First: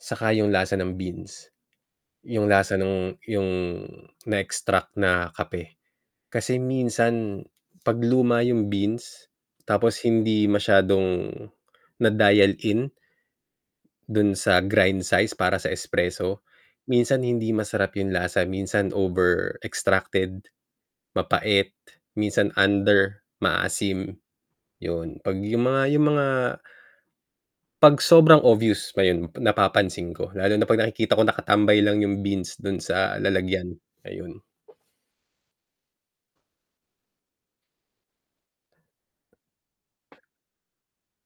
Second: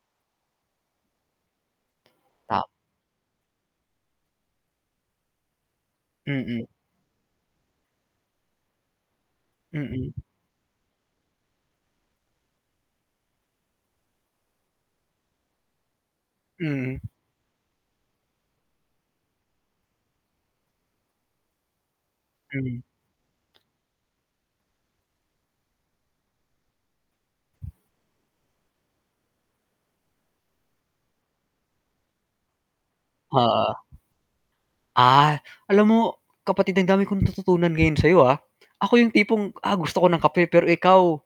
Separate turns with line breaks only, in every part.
Saka yung lasa ng beans. Yung
Ta
lasa nung yung na-extract na kape. Kasi
Mm.
minsan 'pag luma yung beans, tapos
Mm.
hindi masyadong na-dial in, do'n sa grind size para sa espresso,
Mhm.
minsan hindi masarap yung lasa, minsan over-extracted, mapait, minsan
Hmm.
under, maasim, yun. 'Pag yung mga yung mga 'pag sobrang obvious, ayun, napapansin ko. Lalo na 'pag nakikita ko nakatambay lang yung beans do'n sa lalagyan,
Oo.
ayun.
Ah. Alam mo, kapatid ang dami kong natututunan ngayon sayo, ah. Ako yung tipong, "Ah, gusto ko ng kape," pero ikaw,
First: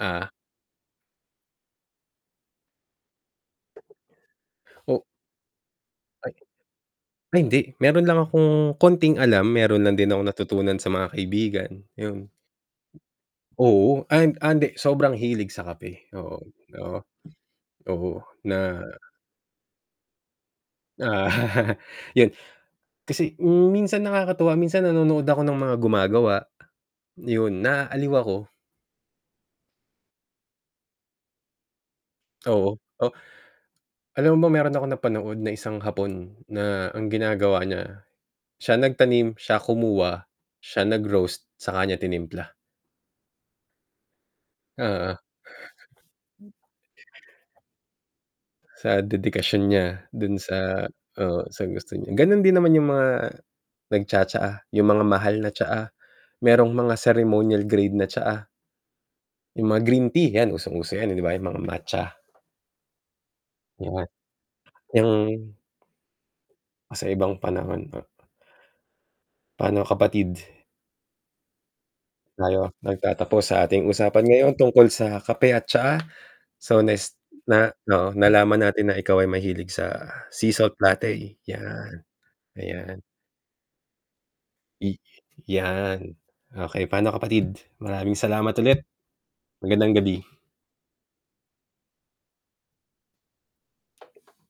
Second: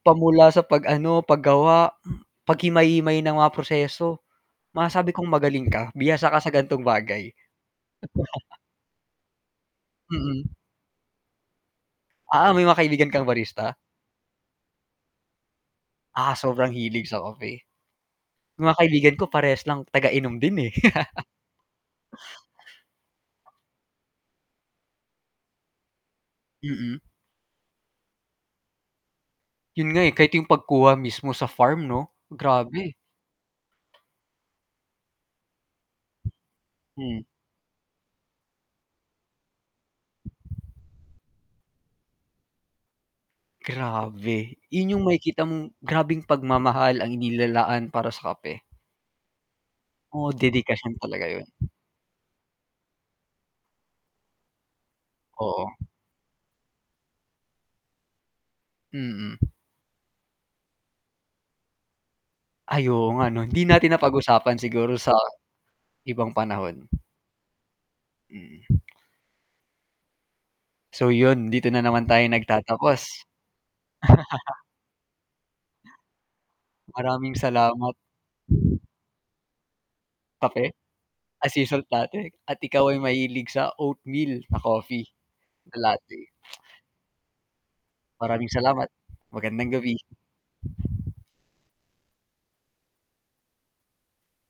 pa mula sa 'pag ano, paggawa, paghimay-himay ng mga proseso,
O
masasabi kong magaling ka. Bihasa
Ay, yun
ka sa ganitong
'yon.
bagay.
Ay, hindi. Meron lang akong konting alam, meron lang din akong
Mm.
natutunan sa mga kaibigan, yun.
Ah, may mga kaibigan kang barista?
Oo, and ah, hindi, sobrang hilig sa kape,
Ah,
oo.
sobrang
Oo.
hilig sa kape.
Oo,
Yung mga
na
kaibigan ko parehas lang taga inom din, eh.
Yun. Kasi hmm, minsan nakakatuwa, minsan nanonood ako ng mga gumagawa.
Mm.
Yun, naaaliw ako.
Yun nga, eh, kahit yung pagkuha mismo sa farm, 'no?
Oo.
Grabe.
Oh alam mo ba, meron akong napanood na isang Hapon na ang
Hmm.
ginagawa niya, siya nagtanim, siya kumuha, siya nag-roast, saka niya tinimpla.
Grabe. Yun 'yong
Oo.
makikita mong grabeng
Hmm.
pagmamahal ang inilalaan para sa kape.
Sa dedikasyon niya
Oo,
do'n sa
dedikasyon talaga
oo,
yun.
sa gusto niya. Gano'n din naman yung mga nagtsa-tsaa, yung mga mahal na
Oo.
tsaa. Merong mga ceremonial grade na tsaa.
Mm.
Yung mga green tea, yan, usong-uso yan, eh, 'di ba? Yung mga matcha.
Ay, oo nga 'no? Hindi natin
Niya
napag-usapan. Siguro
Yang
sa ibang panahon.
Sa ibang panahon po.
Mm.
Pa'no kapatid?
So yun, dito na naman tayo
Tayo
nagtatapos.
nagtatapos sa ating usapan ngayon tungkol sa kape at tsaa, so next
Maraming
na
salamat.
oo, nalaman natin na ikaw ay mahilig sa sea
Kape?
salt latte,
Ah, sea salt
yan.
latte. At ikaw ay
Ayan.
mahilig sa oatmeal na
I
coffee, na
yan.
latte.
Okey, pa'no kapatid? Maraming
Maraming
salamat ulit.
salamat. Magandang
Magandang
gabi.
gabi.